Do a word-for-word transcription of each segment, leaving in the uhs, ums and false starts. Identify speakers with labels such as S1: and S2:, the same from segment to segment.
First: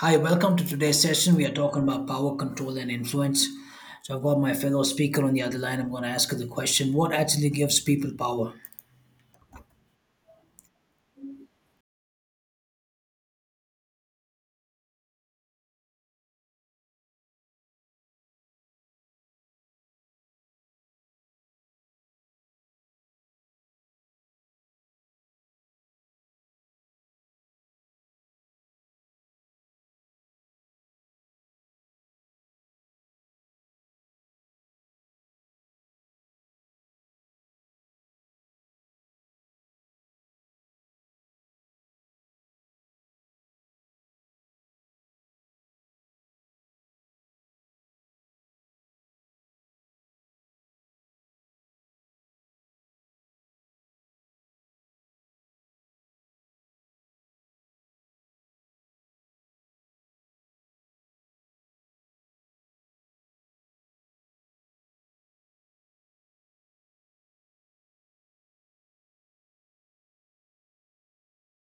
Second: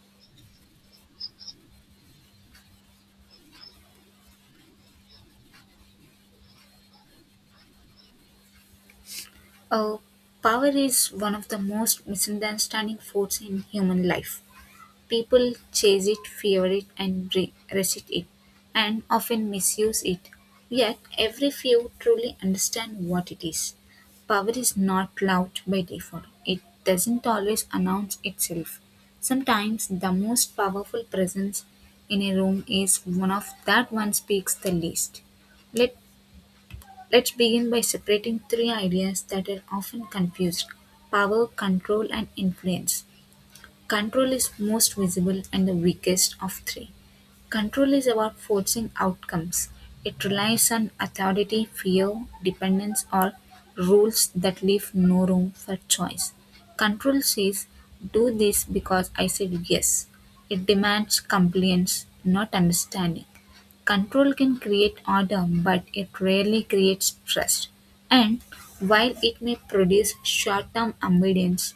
S1: Hi, welcome to today's session. We are talking about power, control, and influence. So, I've got my fellow speaker on the other line. I'm going to ask her the question: what actually gives people power?
S2: Uh, Power is one of the most misunderstanding force in human life. People chase it, fear it, and re- resist it, and often misuse it. Yet, every few truly understand what it is. Power is not loud by default, it doesn't always announce itself. Sometimes, the most powerful presence in a room is one of that one speaks the least. Let Let's begin by separating three ideas that are often confused: power, control, and influence. Control is most visible and the weakest of three. Control is about forcing outcomes. It relies on authority, fear, dependence, or rules that leave no room for choice. Control says, do this because I said yes. It demands compliance, not understanding. Control can create order, but it rarely creates trust. And while it may produce short term obedience,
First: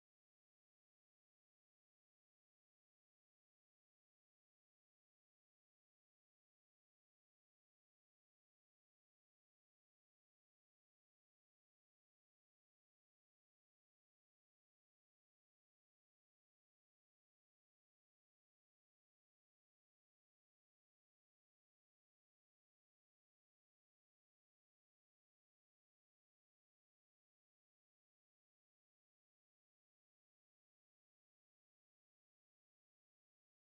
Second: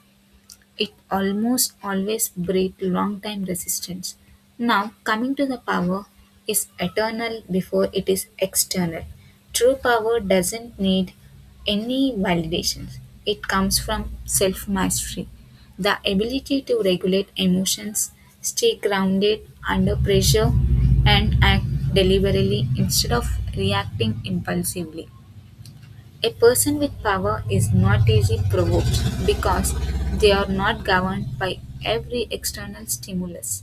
S2: it almost always breed long time resistance. Now, coming to the power is eternal before it is external. True power doesn't need any validations. It comes from self mastery. The ability to regulate emotions, stay grounded under pressure, and act deliberately instead of reacting impulsively. A person with power is not easily provoked because they are not governed by every external stimulus.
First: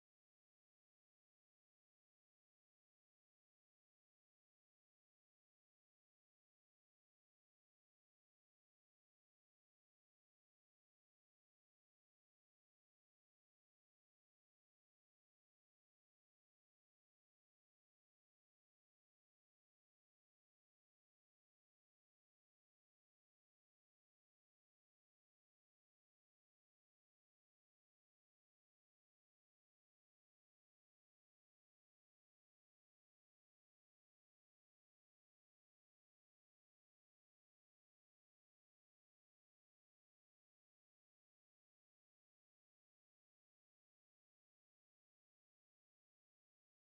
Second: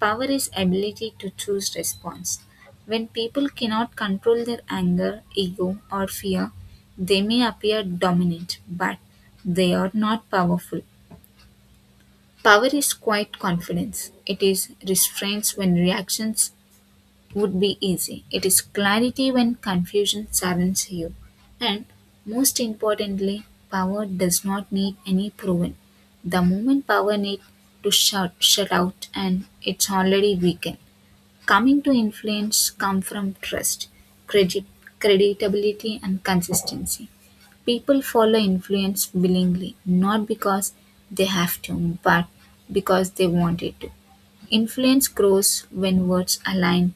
S2: Power is ability to choose response. When people cannot control their anger, ego or fear, they may appear dominant, but they are not powerful. Power is quiet confidence. It is restraints when reactions would be easy. It is clarity when confusion surrounds you. And most importantly, power does not need any proven. The moment power needs to shut, shut out and it's already weakened. Coming to influence come from trust, credit, creditability and consistency. People follow influence willingly, not because they have to, but because they wanted to. Influence grows when words align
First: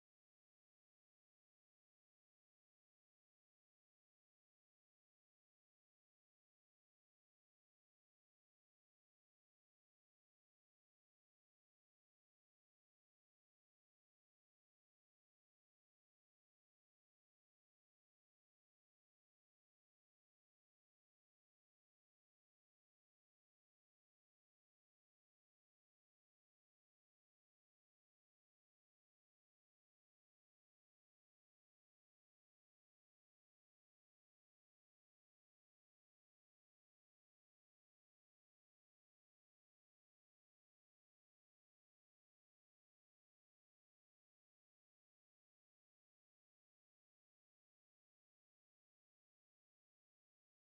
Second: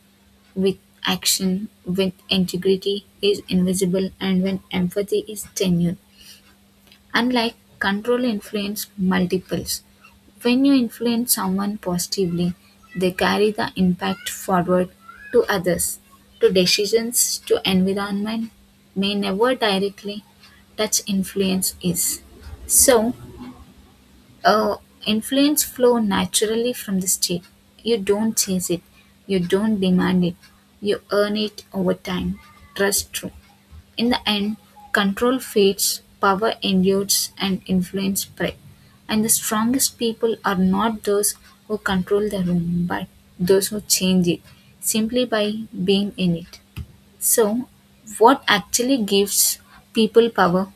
S2: with action, when integrity is invisible, and when empathy is tenured. Unlike control influence multiples, when you influence someone positively, they carry the impact forward to others. To decisions, to environment may never directly touch influence is. So, uh, influence flow naturally from the state. You don't chase it, you don't demand it, you earn it over time. Trust true. In the end, control fades, power endures and influence spread. And the strongest people are not those who control the room, but those who change it simply by being in it. So, what actually gives people power?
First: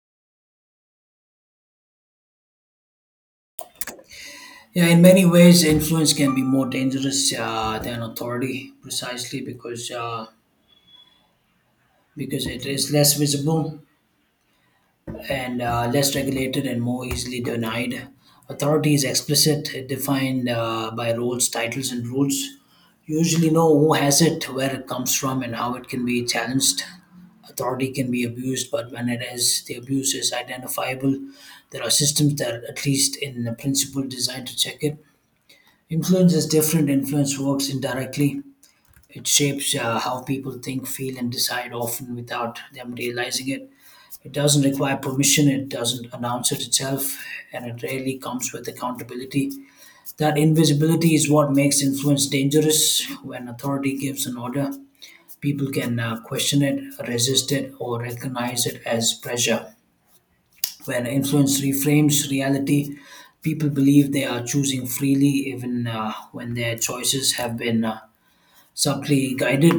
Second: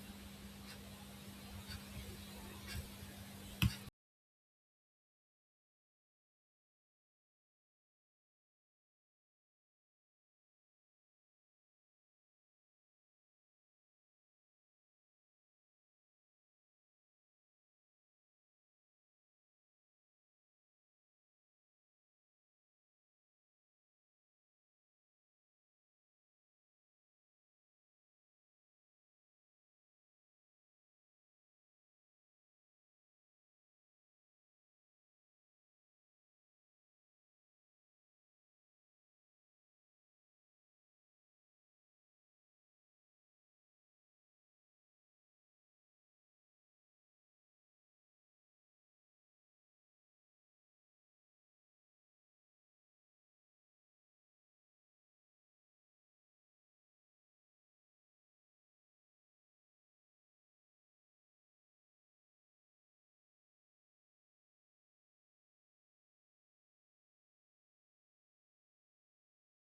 S1: Yeah, in many ways, influence can be more dangerous uh, than authority, precisely because uh, because it is less visible and uh, less regulated and more easily denied. Authority is explicit, defined uh, by roles, titles, and rules. You usually know who has it, where it comes from, and how it can be challenged. Authority can be abused, but when it is, the abuse is identifiable. There are systems that, at least in principle, designed to check it. Influence is different. Influence works indirectly. It shapes uh, how people think, feel, and decide, often without them realizing it. It doesn't require permission, it doesn't announce it itself, and it rarely comes with accountability. That invisibility is what makes influence dangerous. When authority gives an order, people can uh, question it, resist it, or recognize it as pressure. When influence reframes reality, people believe they are choosing freely even uh, when their choices have been uh, subtly guided.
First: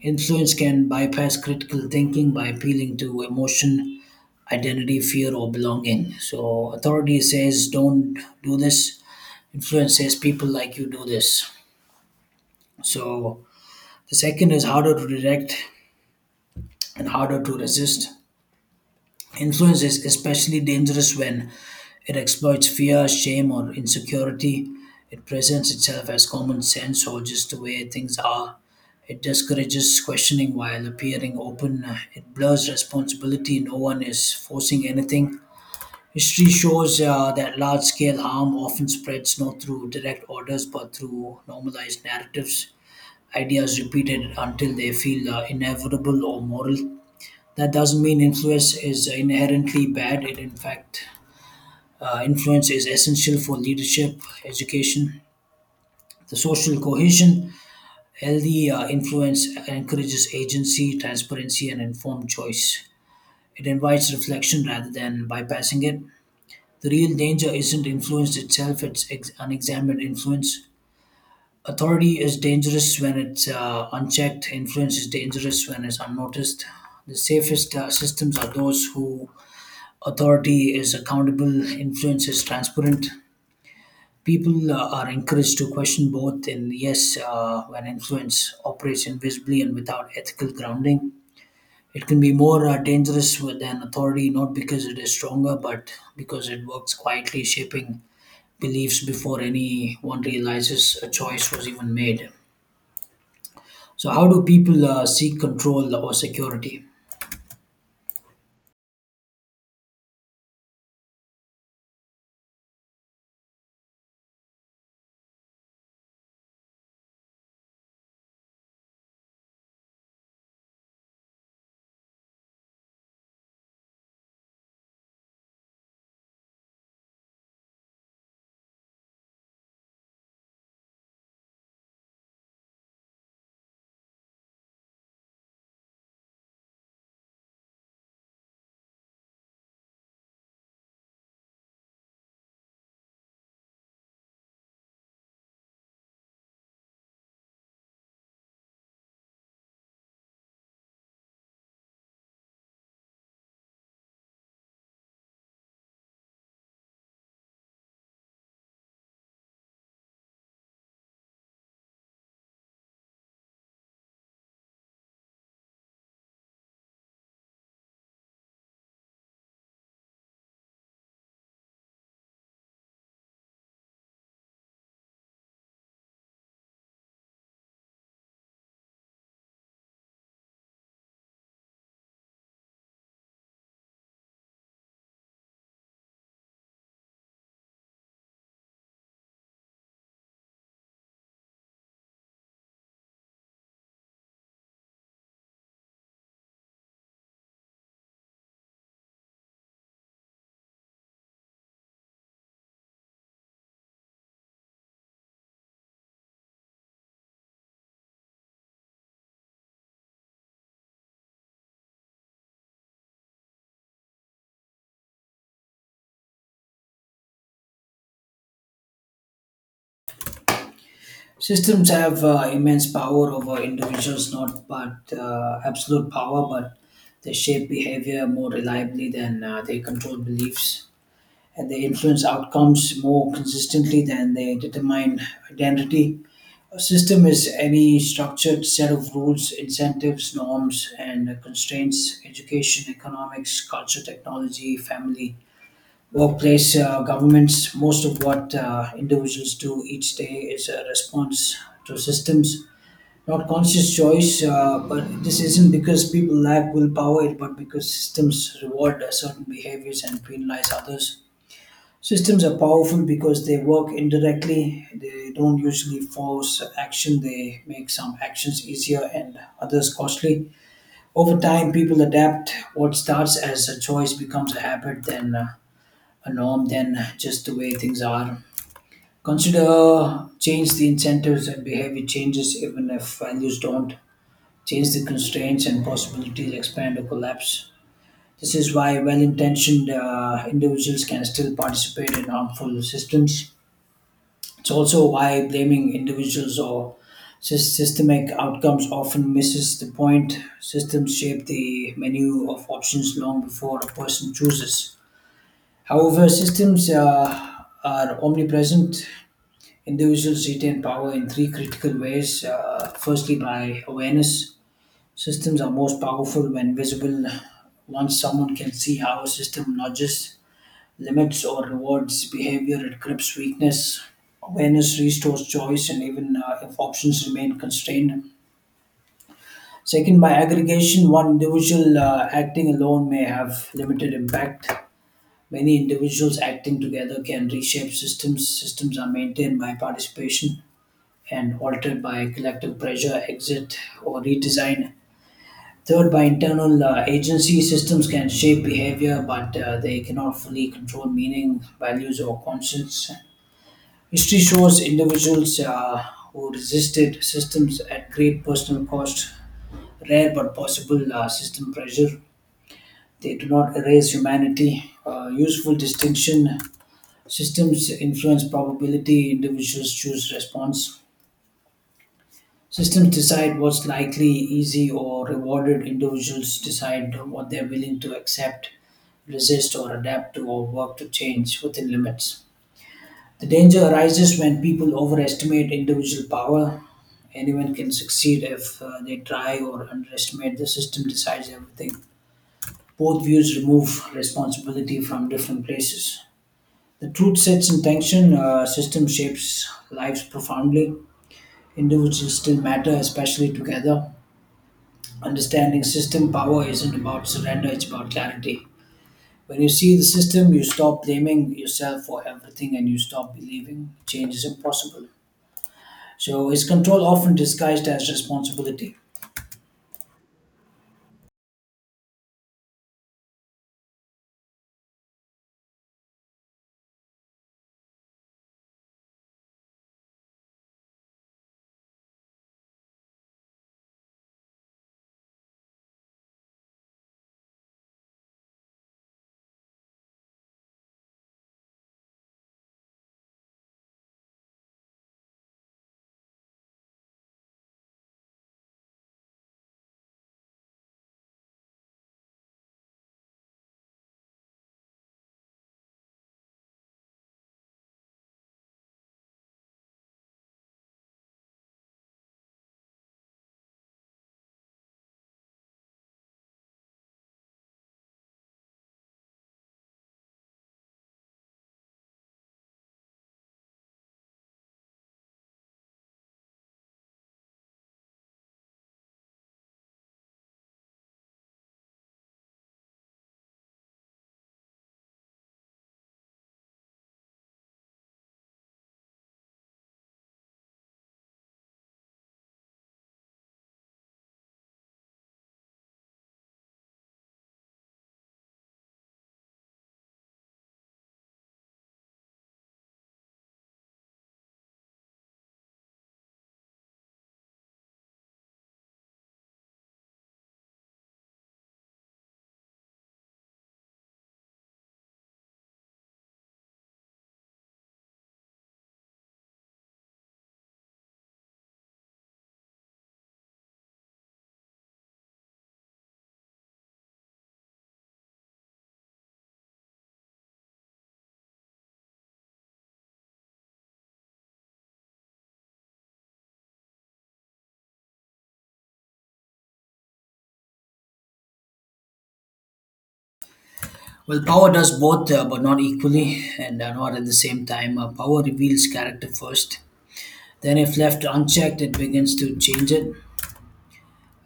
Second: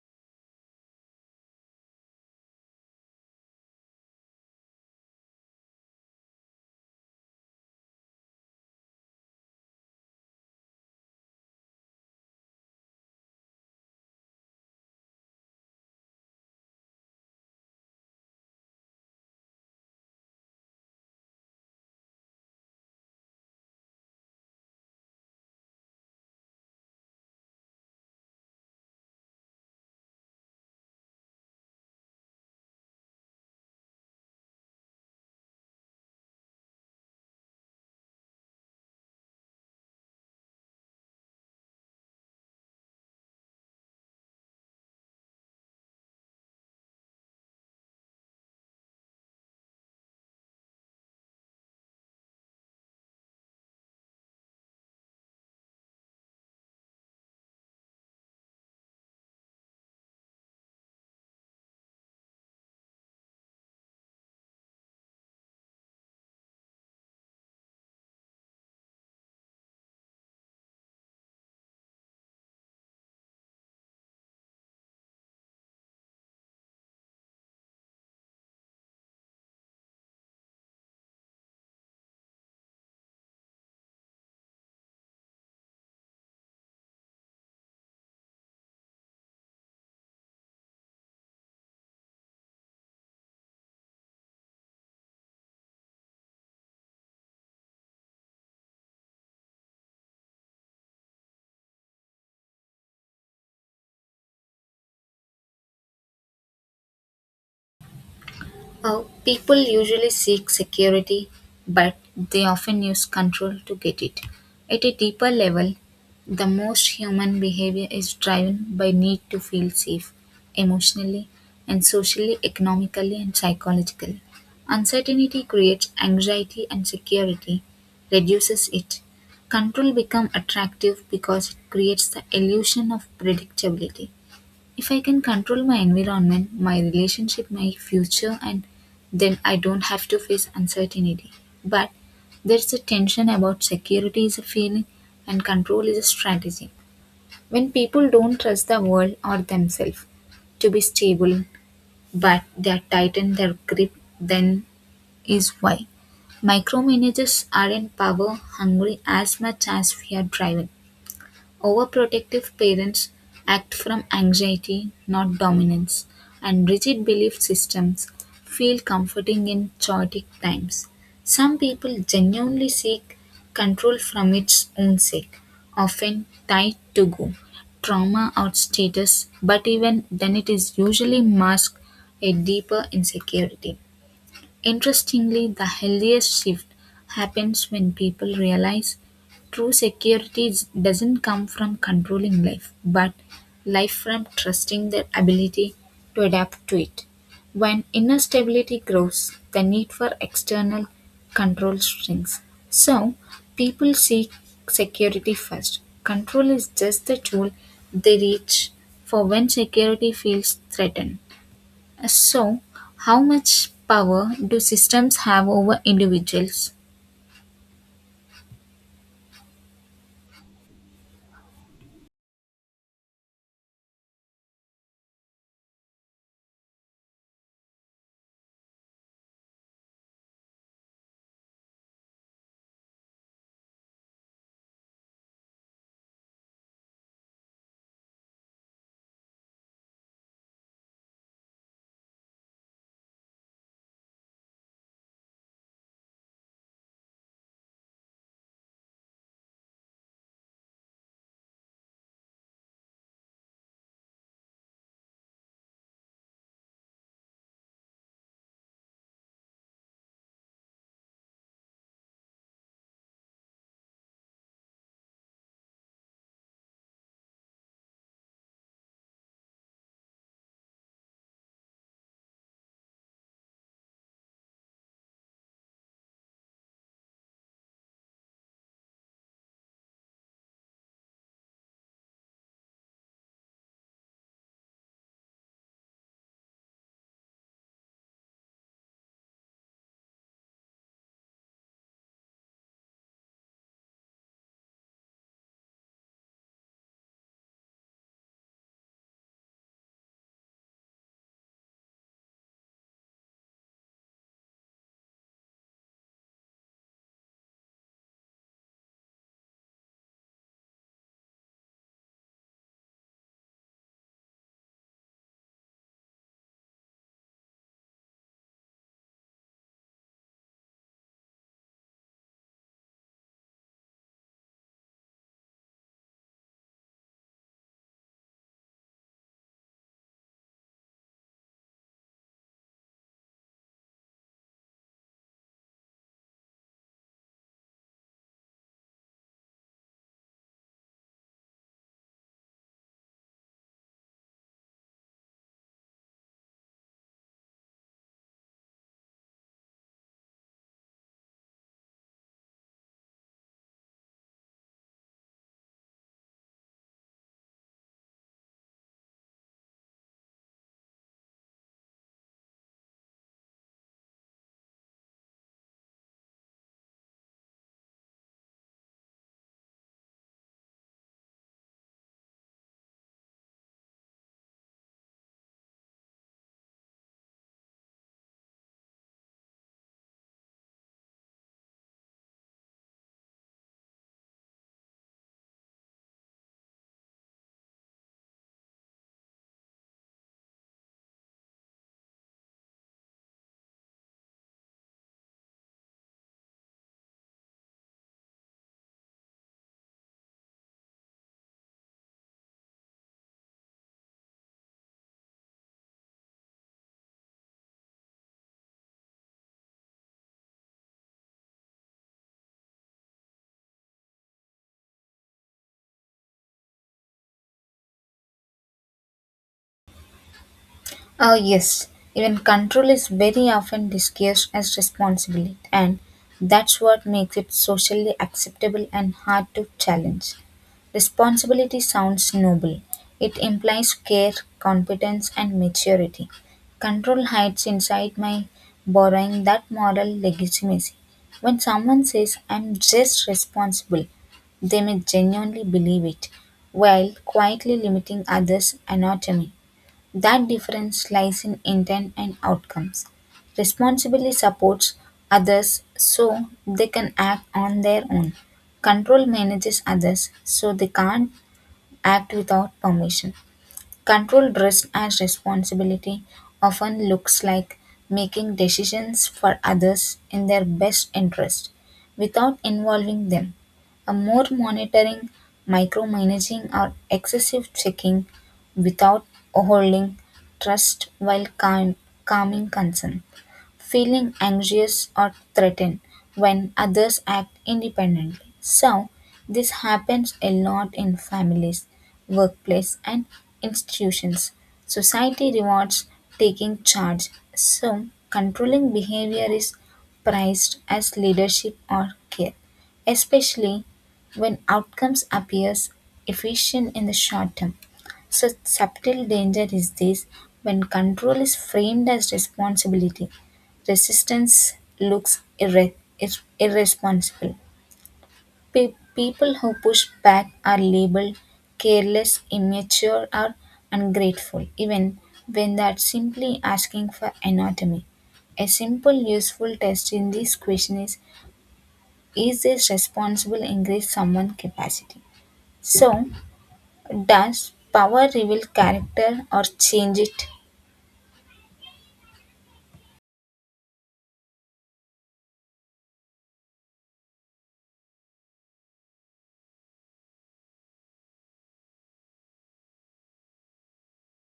S1: Influence can bypass critical thinking by appealing to emotion, identity, fear, or belonging. So, authority says, don't do this. Influence says, people like you do this. So, the second is harder to direct and harder to resist. Influence is especially dangerous when it exploits fear, shame, or insecurity. It presents itself as common sense or just the way things are. It discourages questioning while appearing open. It blurs responsibility. No one is forcing anything. History shows uh, that large scale harm often spreads not through direct orders but through normalized narratives, ideas repeated until they feel uh, inevitable or moral. That doesn't mean influence is inherently bad. It, in fact, uh, influence is essential for leadership, education, the social cohesion. Healthy uh, influence encourages agency, transparency, and informed choice. It invites reflection rather than bypassing it. The real danger isn't influence itself, it's ex- unexamined influence. Authority is dangerous when it's uh, unchecked, influence is dangerous when it's unnoticed. The safest uh, systems are those who authority is accountable, influence is transparent. People uh, are encouraged to question both, and yes, uh, when influence operates invisibly and without ethical grounding, it can be more uh, dangerous with- than authority, not because it is stronger, but because it works quietly, shaping beliefs before anyone realizes a choice was even made. So, how do people uh, seek control or security?
S2: Uh, people usually seek security, but they often use control to get it. At a deeper level, the most human behavior is driven by need to feel safe emotionally and socially, economically and psychologically. Uncertainty creates anxiety and security reduces it. Control becomes attractive because it creates the illusion of predictability. If I can control my environment, my relationship, my future, and then I don't have to face uncertainty. But there's a tension about security is a feeling and control is a strategy. When people don't trust the world or themselves to be stable, but they tighten their grip, then is why micromanagers aren't power hungry as much as we are driven. Overprotective parents act from anxiety, not dominance, and rigid belief systems feel comforting in chaotic times. Some people genuinely seek control from its own sake, often tied to go, trauma or status, but even then it is usually masked a deeper insecurity. Interestingly, the healthiest shift happens when people realize true security is- doesn't come from controlling life, but life from trusting their ability to adapt to it. When inner stability grows, the need for external control shrinks. So, people seek security first. Control is just the tool they reach for when security feels threatened. So, how much power do systems have over individuals?
S1: Systems have uh, immense power over individuals, not but uh, absolute power, but they shape behavior more reliably than uh, they control beliefs, and they influence outcomes more consistently than they determine identity. A system is any structured set of rules, incentives, norms, and constraints, education, economics, culture, technology, family, workplace uh, governments. Most of what uh, individuals do each day is a response to systems not conscious choice, uh, but this isn't because people lack willpower but because systems reward uh, certain behaviors and penalize others. Systems are powerful because they work indirectly. They don't usually force action, they make some actions easier and others costly. Over time people adapt. What starts as a choice becomes a habit, then uh, a norm, than just the way things are. Consider change the incentives and behavior changes even if values don't. Change the constraints and possibilities expand or collapse. This is why well intentioned uh, individuals can still participate in harmful systems. It's also why blaming individuals or sys- systemic outcomes often misses the point. Systems shape the menu of options long before a person chooses. However, systems uh, are omnipresent. Individuals retain power in three critical ways. Uh, firstly, by awareness. Systems are most powerful when visible. Once someone can see how a system nudges, limits, or rewards behavior, it grips weakness. Awareness restores choice, and even uh, if options remain constrained. Second, by aggregation, one individual uh, acting alone may have limited impact. Many individuals acting together can reshape systems. Systems are maintained by participation and altered by collective pressure, exit, or redesign. Third, by internal uh, agency, systems can shape behavior, but uh, they cannot fully control meaning, values, or conscience. History shows individuals uh, who resisted systems at great personal cost, rare but possible uh, system pressure. They do not erase humanity. Uh, useful distinction: systems influence probability, individuals choose response. Systems decide what's likely, easy, or rewarded. Individuals decide what they're willing to accept, resist, or adapt to, or work to change within limits. The danger arises when people overestimate individual power. Anyone can succeed if uh, they try or underestimate the system decides everything. Both views remove responsibility from different places. The truth sets in tension, uh, system shapes lives profoundly. Individuals still matter, especially together. Understanding system power isn't about surrender, it's about clarity. When you see the system, you stop blaming yourself for everything and you stop believing change is impossible. So, is control often disguised as responsibility?
S2: Oh, yes, even control is very often disguised as responsibility, and that's what makes it socially acceptable and hard to challenge. Responsibility sounds noble. It implies care, competence, and maturity. Control hides inside my borrowing that moral legitimacy. When someone says, I'm just responsible, they may genuinely believe it, while quietly limiting others' anatomy. That difference lies in intent and outcomes. Responsibility supports others so they can act on their own. Control manages others so they can't act without permission. Controlled risk and responsibility often looks like making decisions for others in their best interest without involving them. A more monitoring, micromanaging, or excessive checking without holding trust while calm, calming concern feeling anxious or threatened when others act independently. So, this happens a lot in families, workplace, and institutions. Society rewards taking charge, so controlling behavior is prized as leadership or care, especially when outcomes appears efficient in the short term. So, subtle danger is this when control is framed as responsibility resistance looks irre- ir- irresponsible. Pe- people who push back are labeled careless, immature, or ungrateful, even when they are simply asking for anatomy. A simple useful test in this question is: is this responsible increase someone's capacity? So, does power reveal character or change it?
S1: Well, power does both, uh, but not equally and uh, not at the same time. Uh, power reveals character first. Then, if left unchecked, it begins to change it.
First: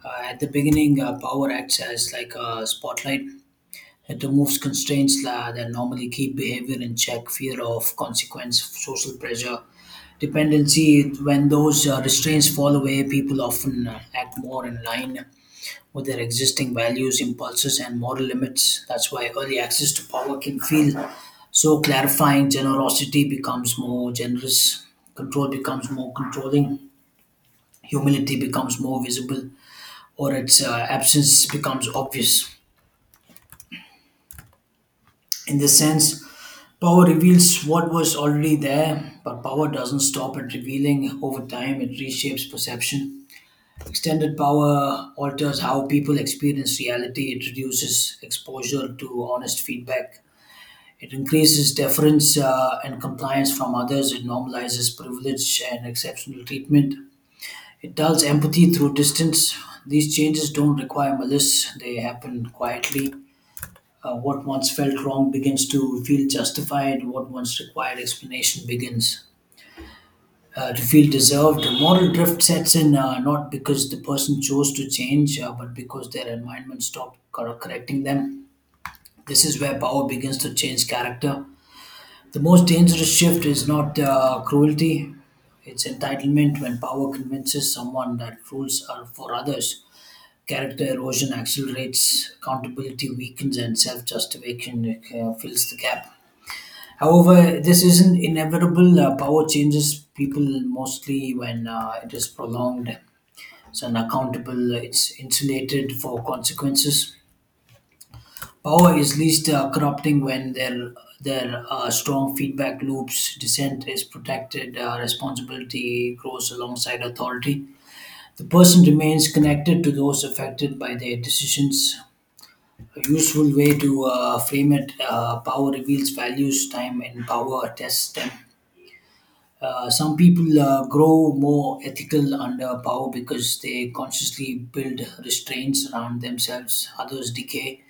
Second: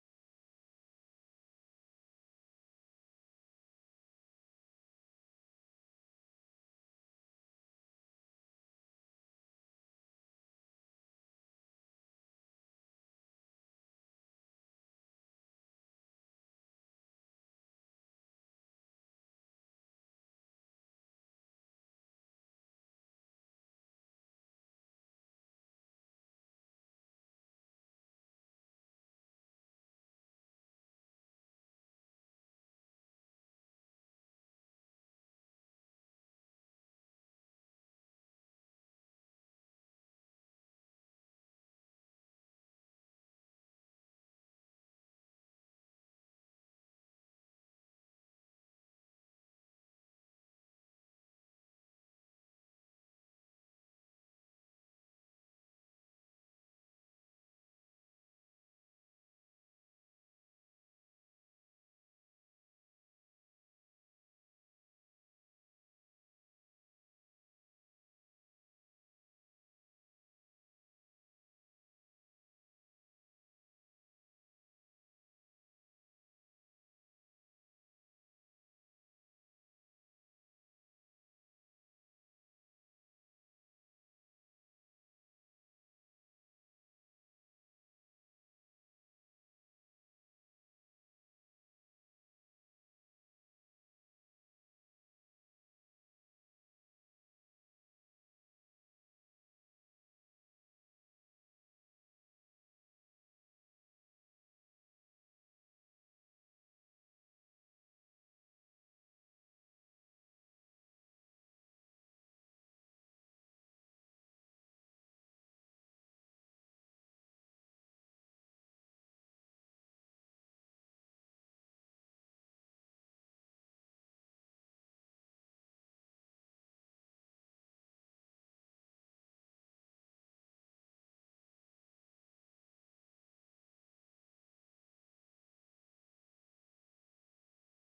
S1: Uh, at the beginning, uh, power acts as like a spotlight. It removes constraints la that normally keep behavior in check, fear of consequence, social pressure, dependency. When those uh, restraints fall away, people often uh, act more in line with their existing values, impulses, and moral limits. That's why early access to power can feel so clarifying. Generosity becomes more generous, control becomes more controlling, humility becomes more visible or its uh, absence becomes obvious. In this sense, power reveals what was already there, but power doesn't stop at revealing. Over time, it reshapes perception. Extended power alters how people experience reality, it reduces exposure to honest feedback. It increases deference uh, and compliance from others. It normalizes privilege and exceptional treatment. It dulls empathy through distance. These changes don't require malice, they happen quietly. Uh, what once felt wrong begins to feel justified. What once required explanation begins uh, to feel deserved. Moral drift sets in, uh, not because the person chose to change, uh, but because their environment stopped cor- correcting them. This is where power begins to change character. The most dangerous shift is not uh, cruelty, it's entitlement when power convinces someone that rules are for others. Character erosion accelerates, accountability weakens, and self justification uh, fills the gap. However, this isn't inevitable. Uh, power changes people mostly when uh, it is prolonged. It's unaccountable. It's insulated for consequences. Power is least uh, corrupting when there there are strong feedback loops. Dissent is protected. Uh, responsibility grows alongside authority. The person remains connected to those affected by their decisions. A useful way to uh, frame it: uh, power reveals values. Time in power tests them. Uh, some people uh, grow more ethical under power because they consciously build restraints around themselves. Others decay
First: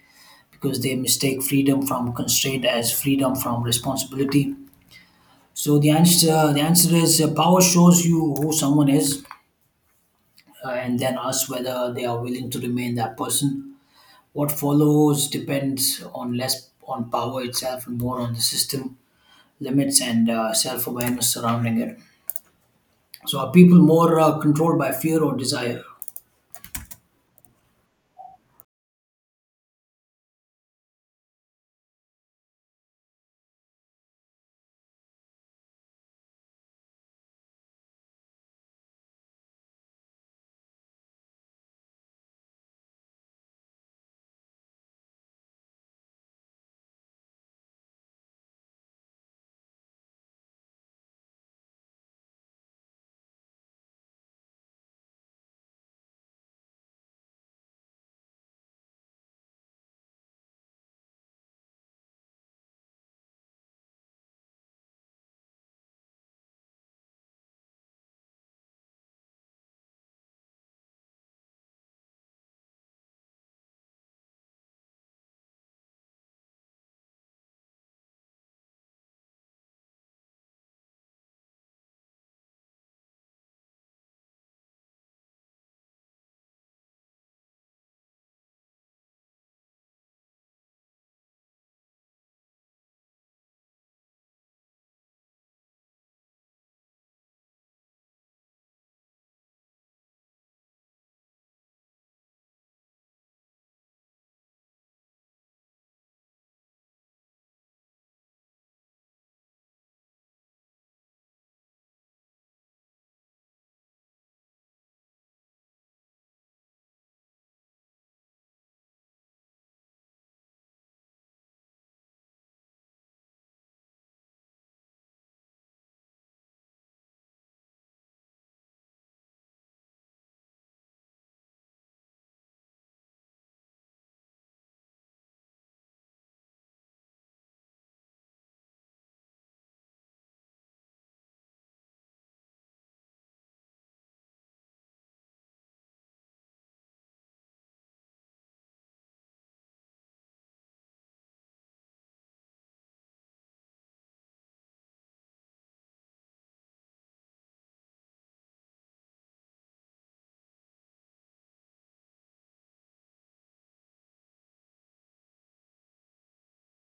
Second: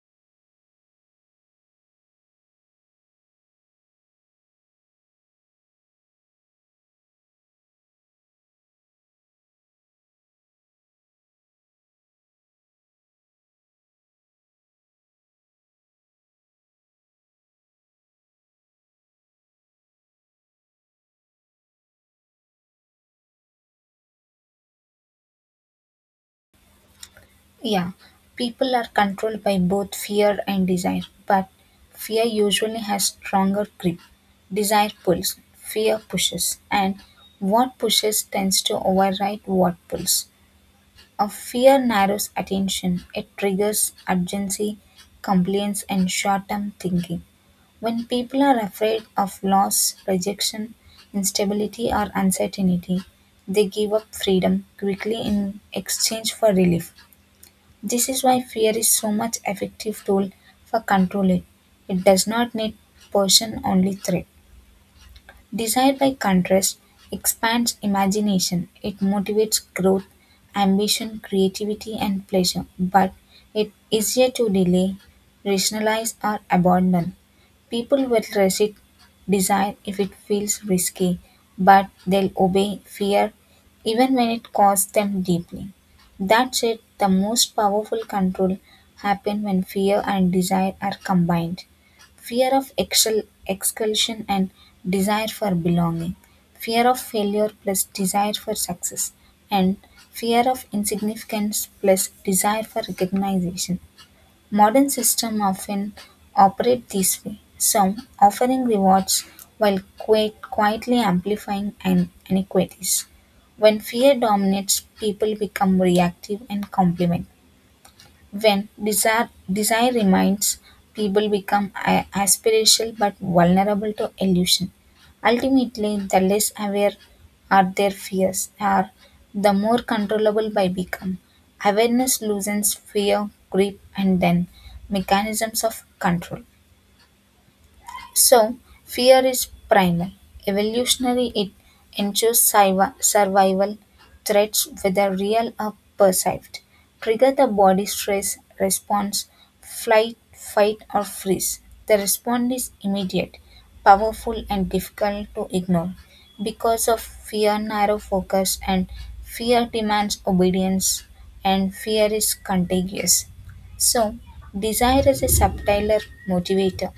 S1: because they mistake freedom from constraint as freedom from responsibility. So the answer the answer is, uh, power shows you who someone is, uh, and then asks whether they are willing to remain that person. What follows depends on less on power itself and more on the system limits and uh, self awareness surrounding it. So are people more uh, controlled by fear or desire?
S2: Yeah, people are controlled by both fear and desire, but fear usually has stronger grip. Desire pulls, fear pushes, and what pushes tends to override what pulls. A fear narrows attention, it triggers urgency, compliance, and short term thinking. When people are afraid of loss, rejection, instability, or uncertainty, they give up freedom quickly in exchange for relief. This is why fear is so much effective tool for controlling. It does not need person only threat. Desire, by contrast, expands imagination. It motivates growth, ambition, creativity, and pleasure, but it is easier to delay, rationalize, or abandon. People will resist desire if it feels risky, but they'll obey fear even when it costs them deeply. That said, the most powerful control happen when fear and desire are combined: fear of excel- expulsion and desire for belonging, fear of failure plus desire for success, and fear of insignificance plus desire for recognition. Modern systems often operate this way, some offering rewards while qui- quietly amplifying an- inequities. When fear dominates, people become reactive and complement. When desire, desire remains, people become a- aspirational but vulnerable to illusion. Ultimately, the less aware are their fears are, the more controllable they become. Awareness loosens fear, grip, and then mechanisms of control. So, fear is primal. Evolutionary, it ensures siva- survival. Threats, whether real or perceived, trigger the body stress response flight, fight, or freeze. The response is immediate, powerful, and difficult to ignore. Because of fear, narrow focus, and fear demands obedience, and fear is contagious. So, desire is a subtler motivator.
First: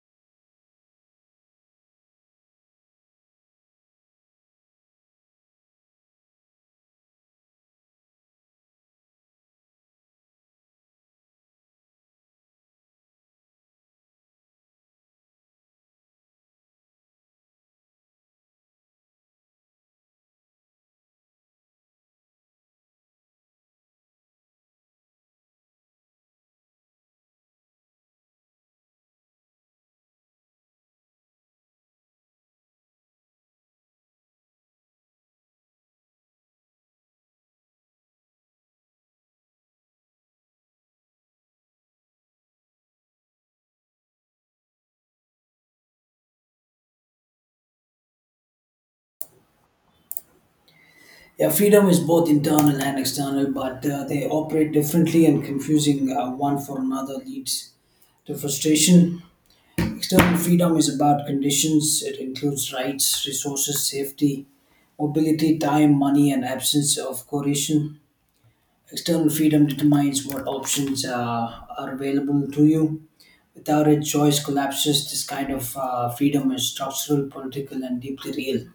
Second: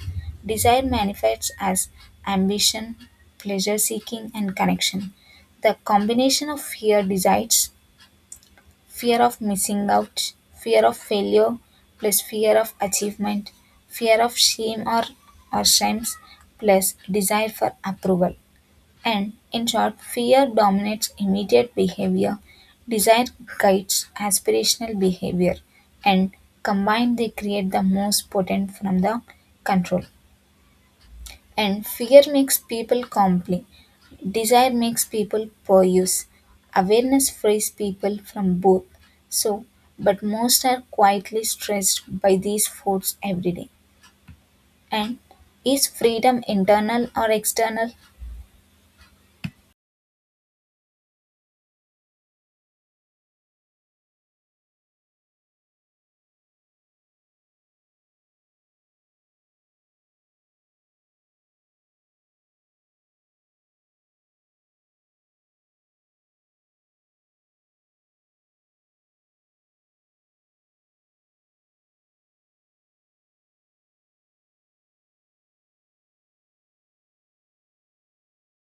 S2: Desire manifests as ambition, pleasure seeking, and connection. The combination of fear desires, fear of missing out, fear of failure, plus fear of achievement, fear of shame or, or shames, plus desire for approval. And in short, fear dominates immediate behavior, desire guides aspirational behavior, and combined they create the most potent from the control. And fear makes people comply. Desire makes people puruse. Awareness frees people from both. So, but most are quietly stressed by these forces every day. And is freedom internal or external?
S1: Yeah, freedom is both internal and external, but uh, they operate differently, and confusing uh, one for another leads to frustration. External freedom is about conditions, it includes rights, resources, safety, mobility, time, money, and absence of coercion. External freedom determines what options uh, are available to you. Without it, choice collapses. This kind of uh, freedom is structural, political, and deeply real.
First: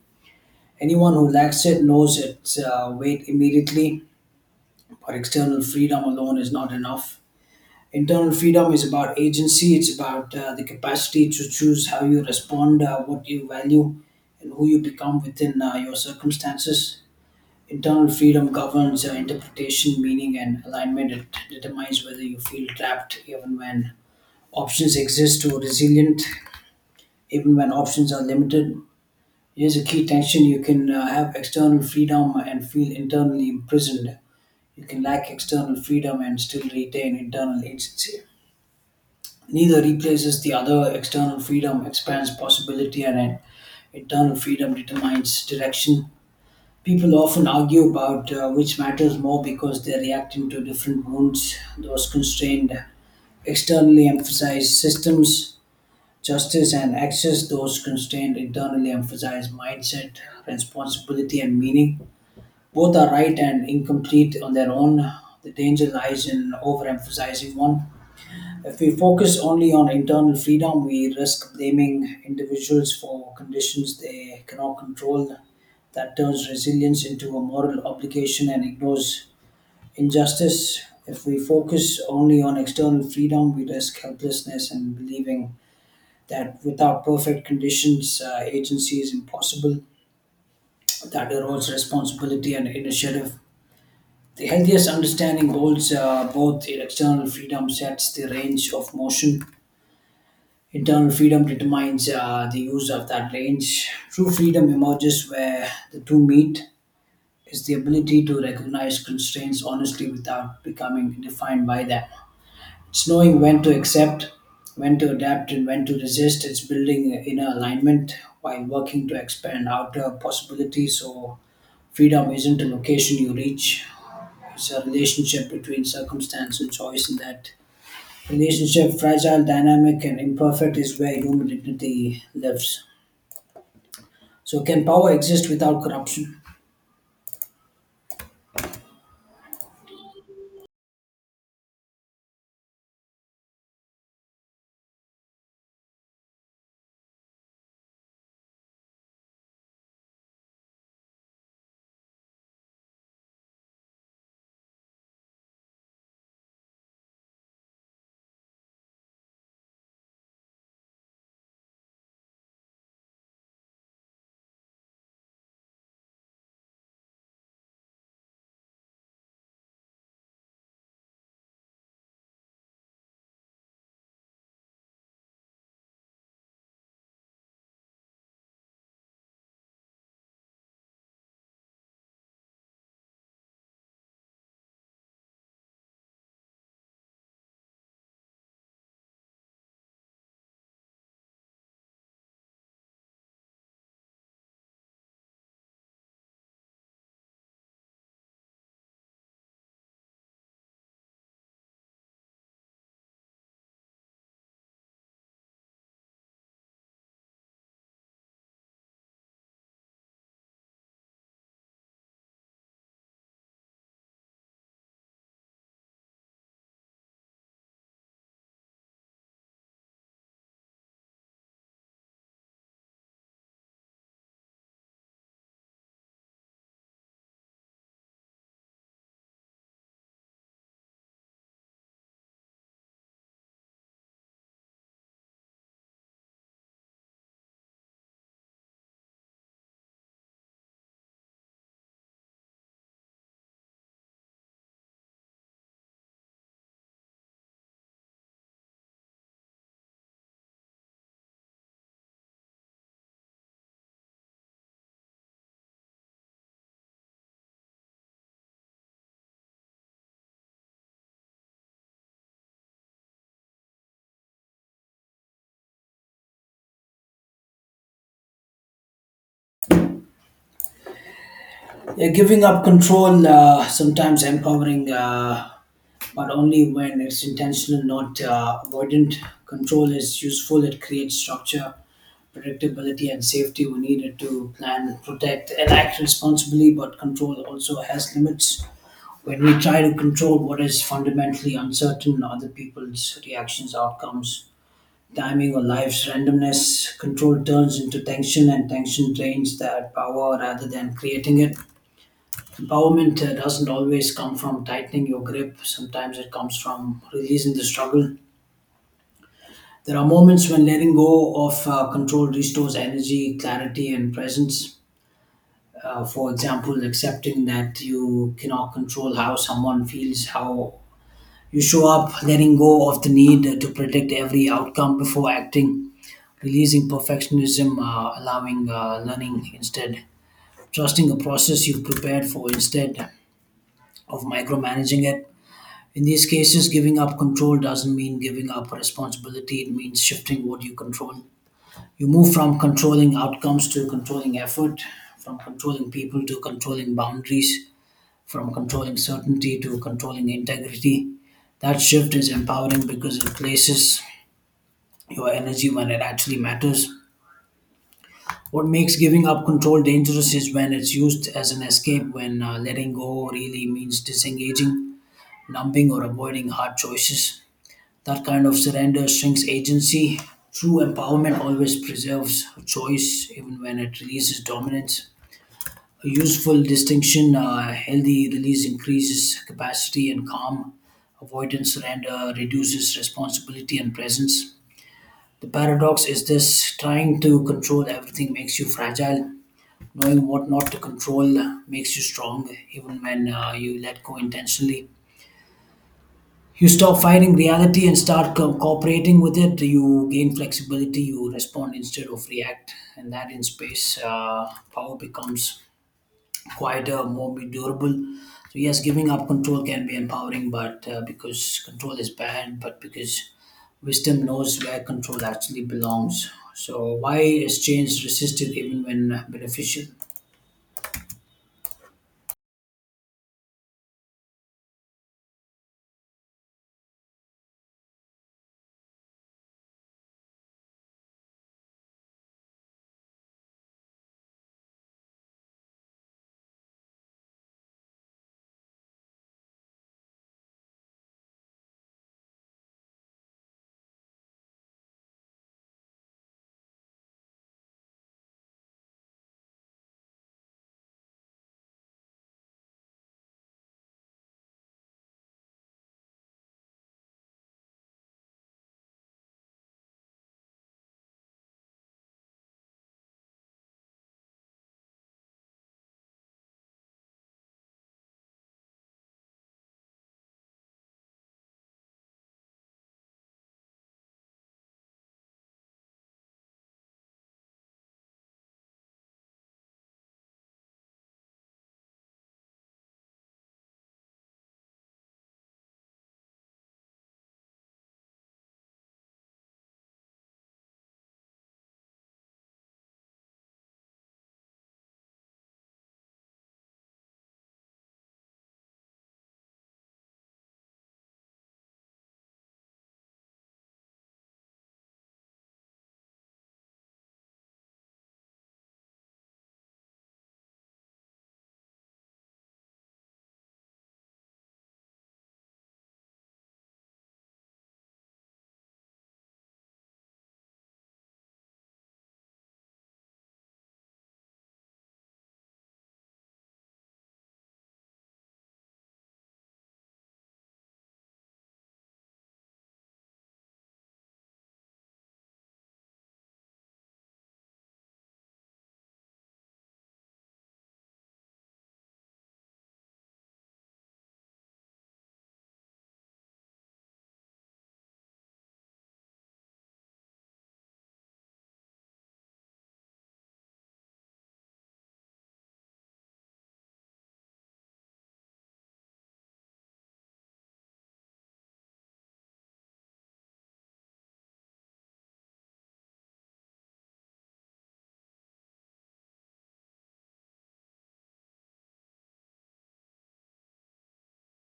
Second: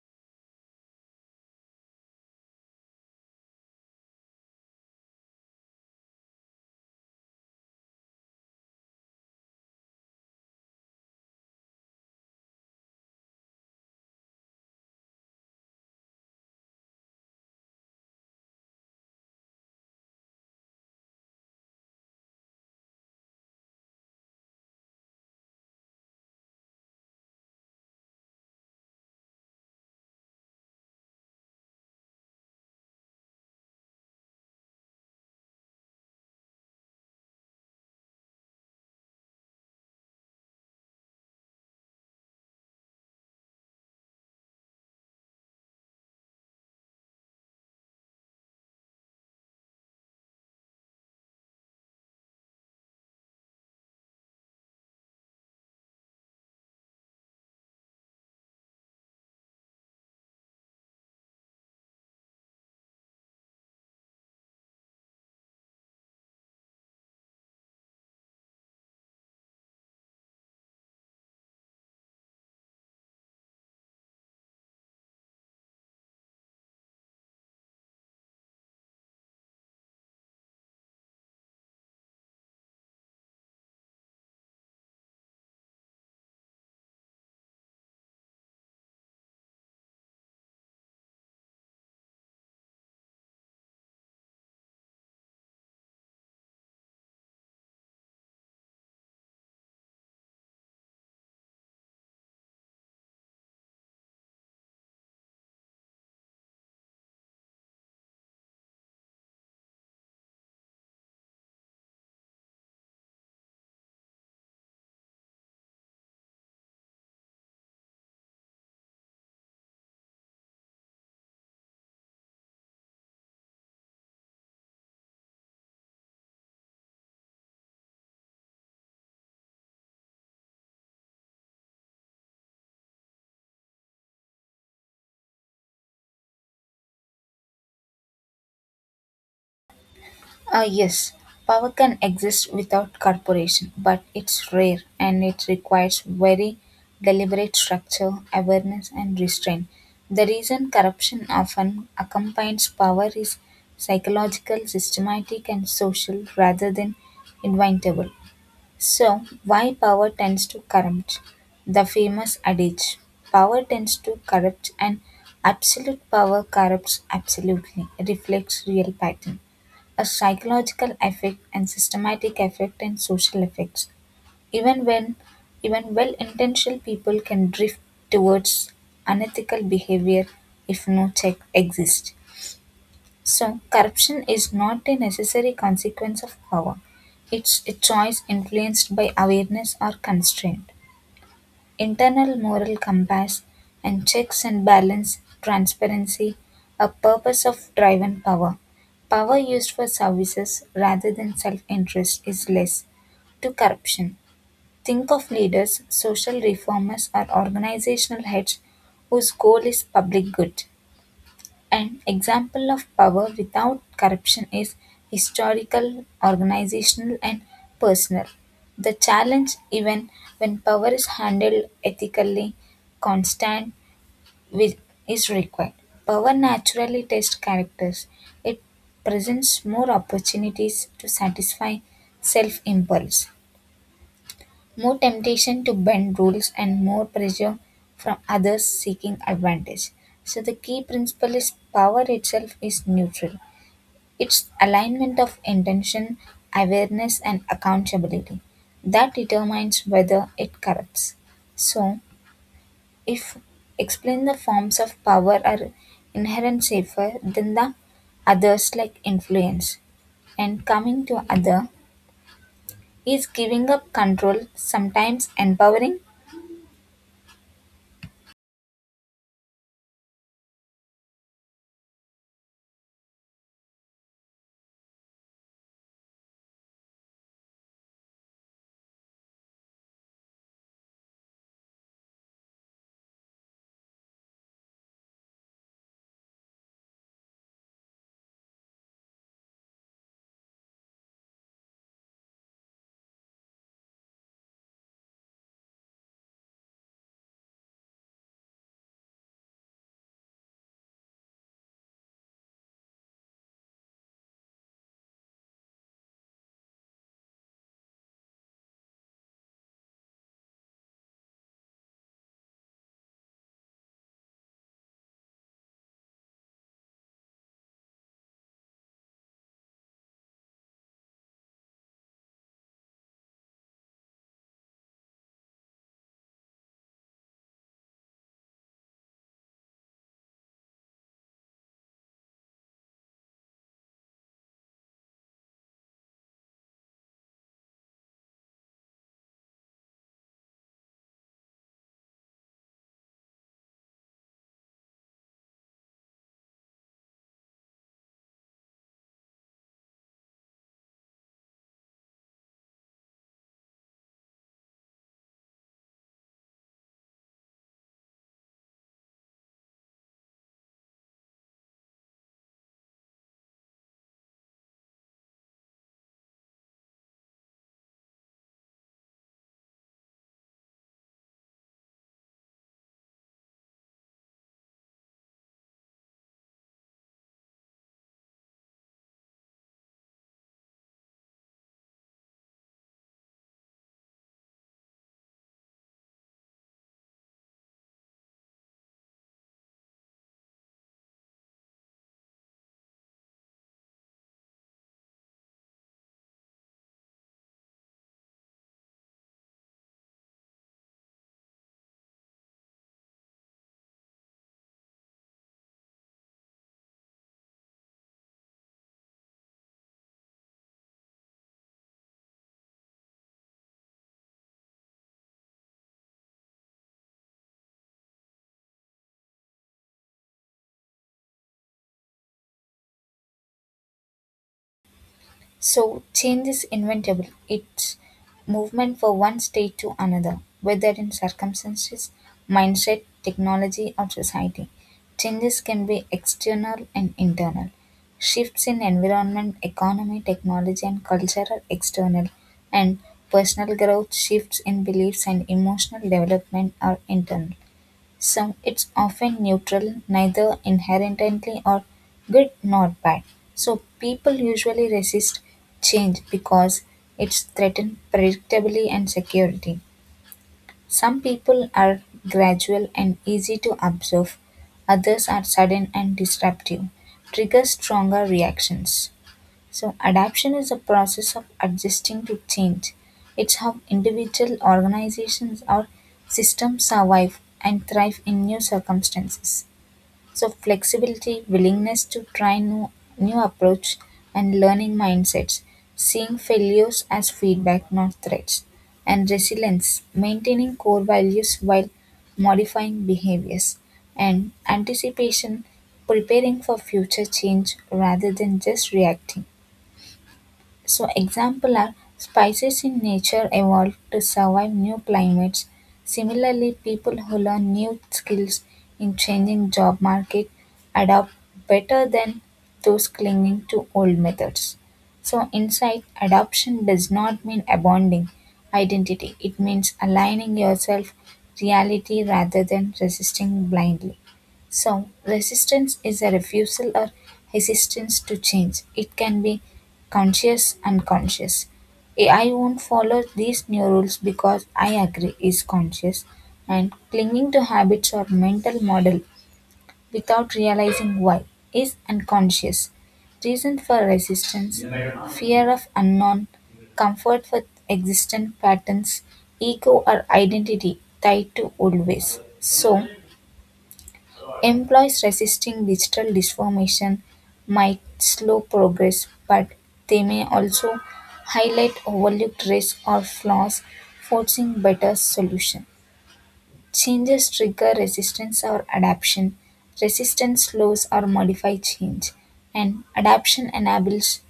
S1: Anyone who lacks it knows its uh, weight immediately, but external freedom alone is not enough. Internal freedom is about agency, it's about uh, the capacity to choose how you respond, uh, what you value, and who you become within uh, your circumstances. Internal freedom governs uh, interpretation, meaning, and alignment. It determines whether you feel trapped even when options exist or resilient even when options are limited. Here's a key tension: you can uh, have external freedom and feel internally imprisoned. You can lack external freedom and still retain internal agency. Neither replaces the other. External freedom expands possibility, and an internal freedom determines direction. People often argue about uh, which matters more because they're reacting to different wounds. Those constrained externally emphasize systems, justice, and access. Those constrained internally emphasize mindset, responsibility, and meaning. Both are right and incomplete on their own. The danger lies in overemphasizing one. If we focus only on internal freedom, we risk blaming individuals for conditions they cannot control. That turns resilience into a moral obligation and ignores injustice. If we focus only on external freedom, we risk helplessness and believing that without perfect conditions, uh, agency is impossible. That erodes responsibility and initiative. The healthiest understanding holds uh, both external freedom sets the range of motion, internal freedom determines uh, the use of that range. True freedom emerges where the two meet, is the ability to recognize constraints honestly without becoming defined by them. It's knowing when to accept, when to adapt, and when to resist. It's building inner alignment while working to expand outer possibilities. So, freedom isn't a location you reach, it's a relationship between circumstance and choice, and that relationship, fragile, dynamic, and imperfect, is where human dignity lives. So, can power exist without corruption?
S2: Ah, yes, power can exist without corporation, but it's rare and it requires very deliberate structure, awareness, and restraint. The reason corruption often accompanies power is psychological, systematic, and social rather than inventable. So, why power tends to corrupt? The famous adage power tends to corrupt, and absolute power corrupts absolutely reflects real pattern. A psychological effect and systematic effect and social effects. Even when Even well intentioned people can drift towards unethical behavior if no check exists. So, corruption is not a necessary consequence of power. It's a choice influenced by awareness or constraint. Internal moral compass and checks and balance, transparency, a purpose of driven power. Power used for services rather than self interest is less. To corruption, think of leaders, social reformers, or organizational heads whose goal is public good. An example of power without corruption is historical, organizational, and personal. The challenge, even when power is handled ethically, constant with, is required. Power naturally tests characters. It presents more opportunities to satisfy self impulse. More temptation to bend rules and more pressure from others seeking advantage. So, the key principle is power itself is neutral, it's alignment of intention, awareness, and accountability that determines whether it corrupts. So, if explain the forms of power are inherent safer than the others like influence and coming to other is giving up control sometimes empowering.
S1: Yeah, giving up control, uh, sometimes empowering, uh, but only when it's intentional, not uh, avoidant. Control is useful, it creates structure, predictability, and safety. We need it to plan, protect, and act responsibly, but control also has limits. When we try to control what is fundamentally uncertain, other people's reactions, outcomes, timing, or life's randomness, control turns into tension, and tension drains that power rather than creating it. Empowerment uh, doesn't always come from tightening your grip, sometimes it comes from releasing the struggle. There are moments when letting go of uh, control restores energy, clarity, and presence. Uh, for example, accepting that you cannot control how someone feels, how you show up, letting go of the need to predict every outcome before acting, releasing perfectionism, uh, allowing uh, learning instead, trusting a process you've prepared for instead of micromanaging it. In these cases, giving up control doesn't mean giving up responsibility, it means shifting what you control. You move from controlling outcomes to controlling effort, from controlling people to controlling boundaries, from controlling certainty to controlling integrity. That shift is empowering because it places your energy when it actually matters. What makes giving up control dangerous is when it's used as an escape, when uh, letting go really means disengaging, numbing, or avoiding hard choices. That kind of surrender shrinks agency. True empowerment always preserves choice, even when it releases dominance. A useful distinction. Uh, healthy release increases capacity and calm. Avoidance surrender reduces responsibility and presence. The paradox is this: trying to control everything makes you fragile. Knowing what not to control makes you strong. Even when uh, you let go intentionally, you stop fighting reality and start co- cooperating with it. You gain flexibility, you respond instead of react, and that in space, uh, power becomes quieter, more be durable. So yes, giving up control can be empowering, but uh, because control is bad, but because wisdom knows where control actually belongs. So why is change resisted even when beneficial?
S2: So change is inventable. It's movement from one state to another, whether in circumstances, mindset, technology, or society. Changes can be external and internal. Shifts in environment, economy, technology, and culture are external, and personal growth, shifts in beliefs, and emotional development are internal. Some it's often neutral, neither inherently or good nor bad. So people usually resist change because it's threatened predictability and security. Some people are gradual and easy to observe, others are sudden and disruptive, trigger stronger reactions. So, adaptation is a process of adjusting to change. It's how individual organizations or systems survive and thrive in new circumstances. So, flexibility, willingness to try new, new approach, and learning mindsets, seeing failures as feedback, not threats, and resilience, maintaining core values while modifying behaviors, and anticipation, preparing for future change rather than just reacting. So example are spices in nature evolved to survive new climates. Similarly, people who learn new skills in changing job market adapt better than those clinging to old methods. So insight adoption does not mean abandoning identity. It means aligning yourself reality rather than resisting blindly. So, resistance is a refusal or resistance to change. It can be conscious and conscious. I won't follow these new rules because I agree is conscious and clinging to habits or mental model without realizing why is unconscious. Reason for resistance, fear of unknown, comfort with existent patterns, ego or identity tied to old ways. So employees resisting digital transformation might slow progress, but they may also highlight overlooked risks or flaws, forcing better solutions. Changes trigger resistance or adaptation. Resistance slows or modifies change, and adaptation enables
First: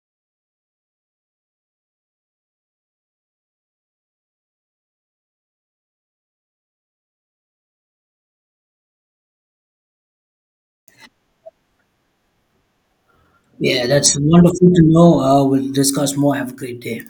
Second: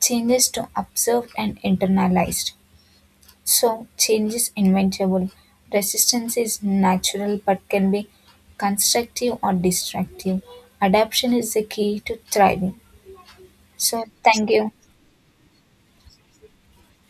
S2: changes to observe and internalize. So, change is inevitable. Resistance is natural but can be constructive or destructive. Adaptation is the key to thriving.
S1: Yeah,
S2: So,
S1: that's
S2: thank
S1: wonderful
S2: you.
S1: to know. Uh, we'll discuss more. Have a great day.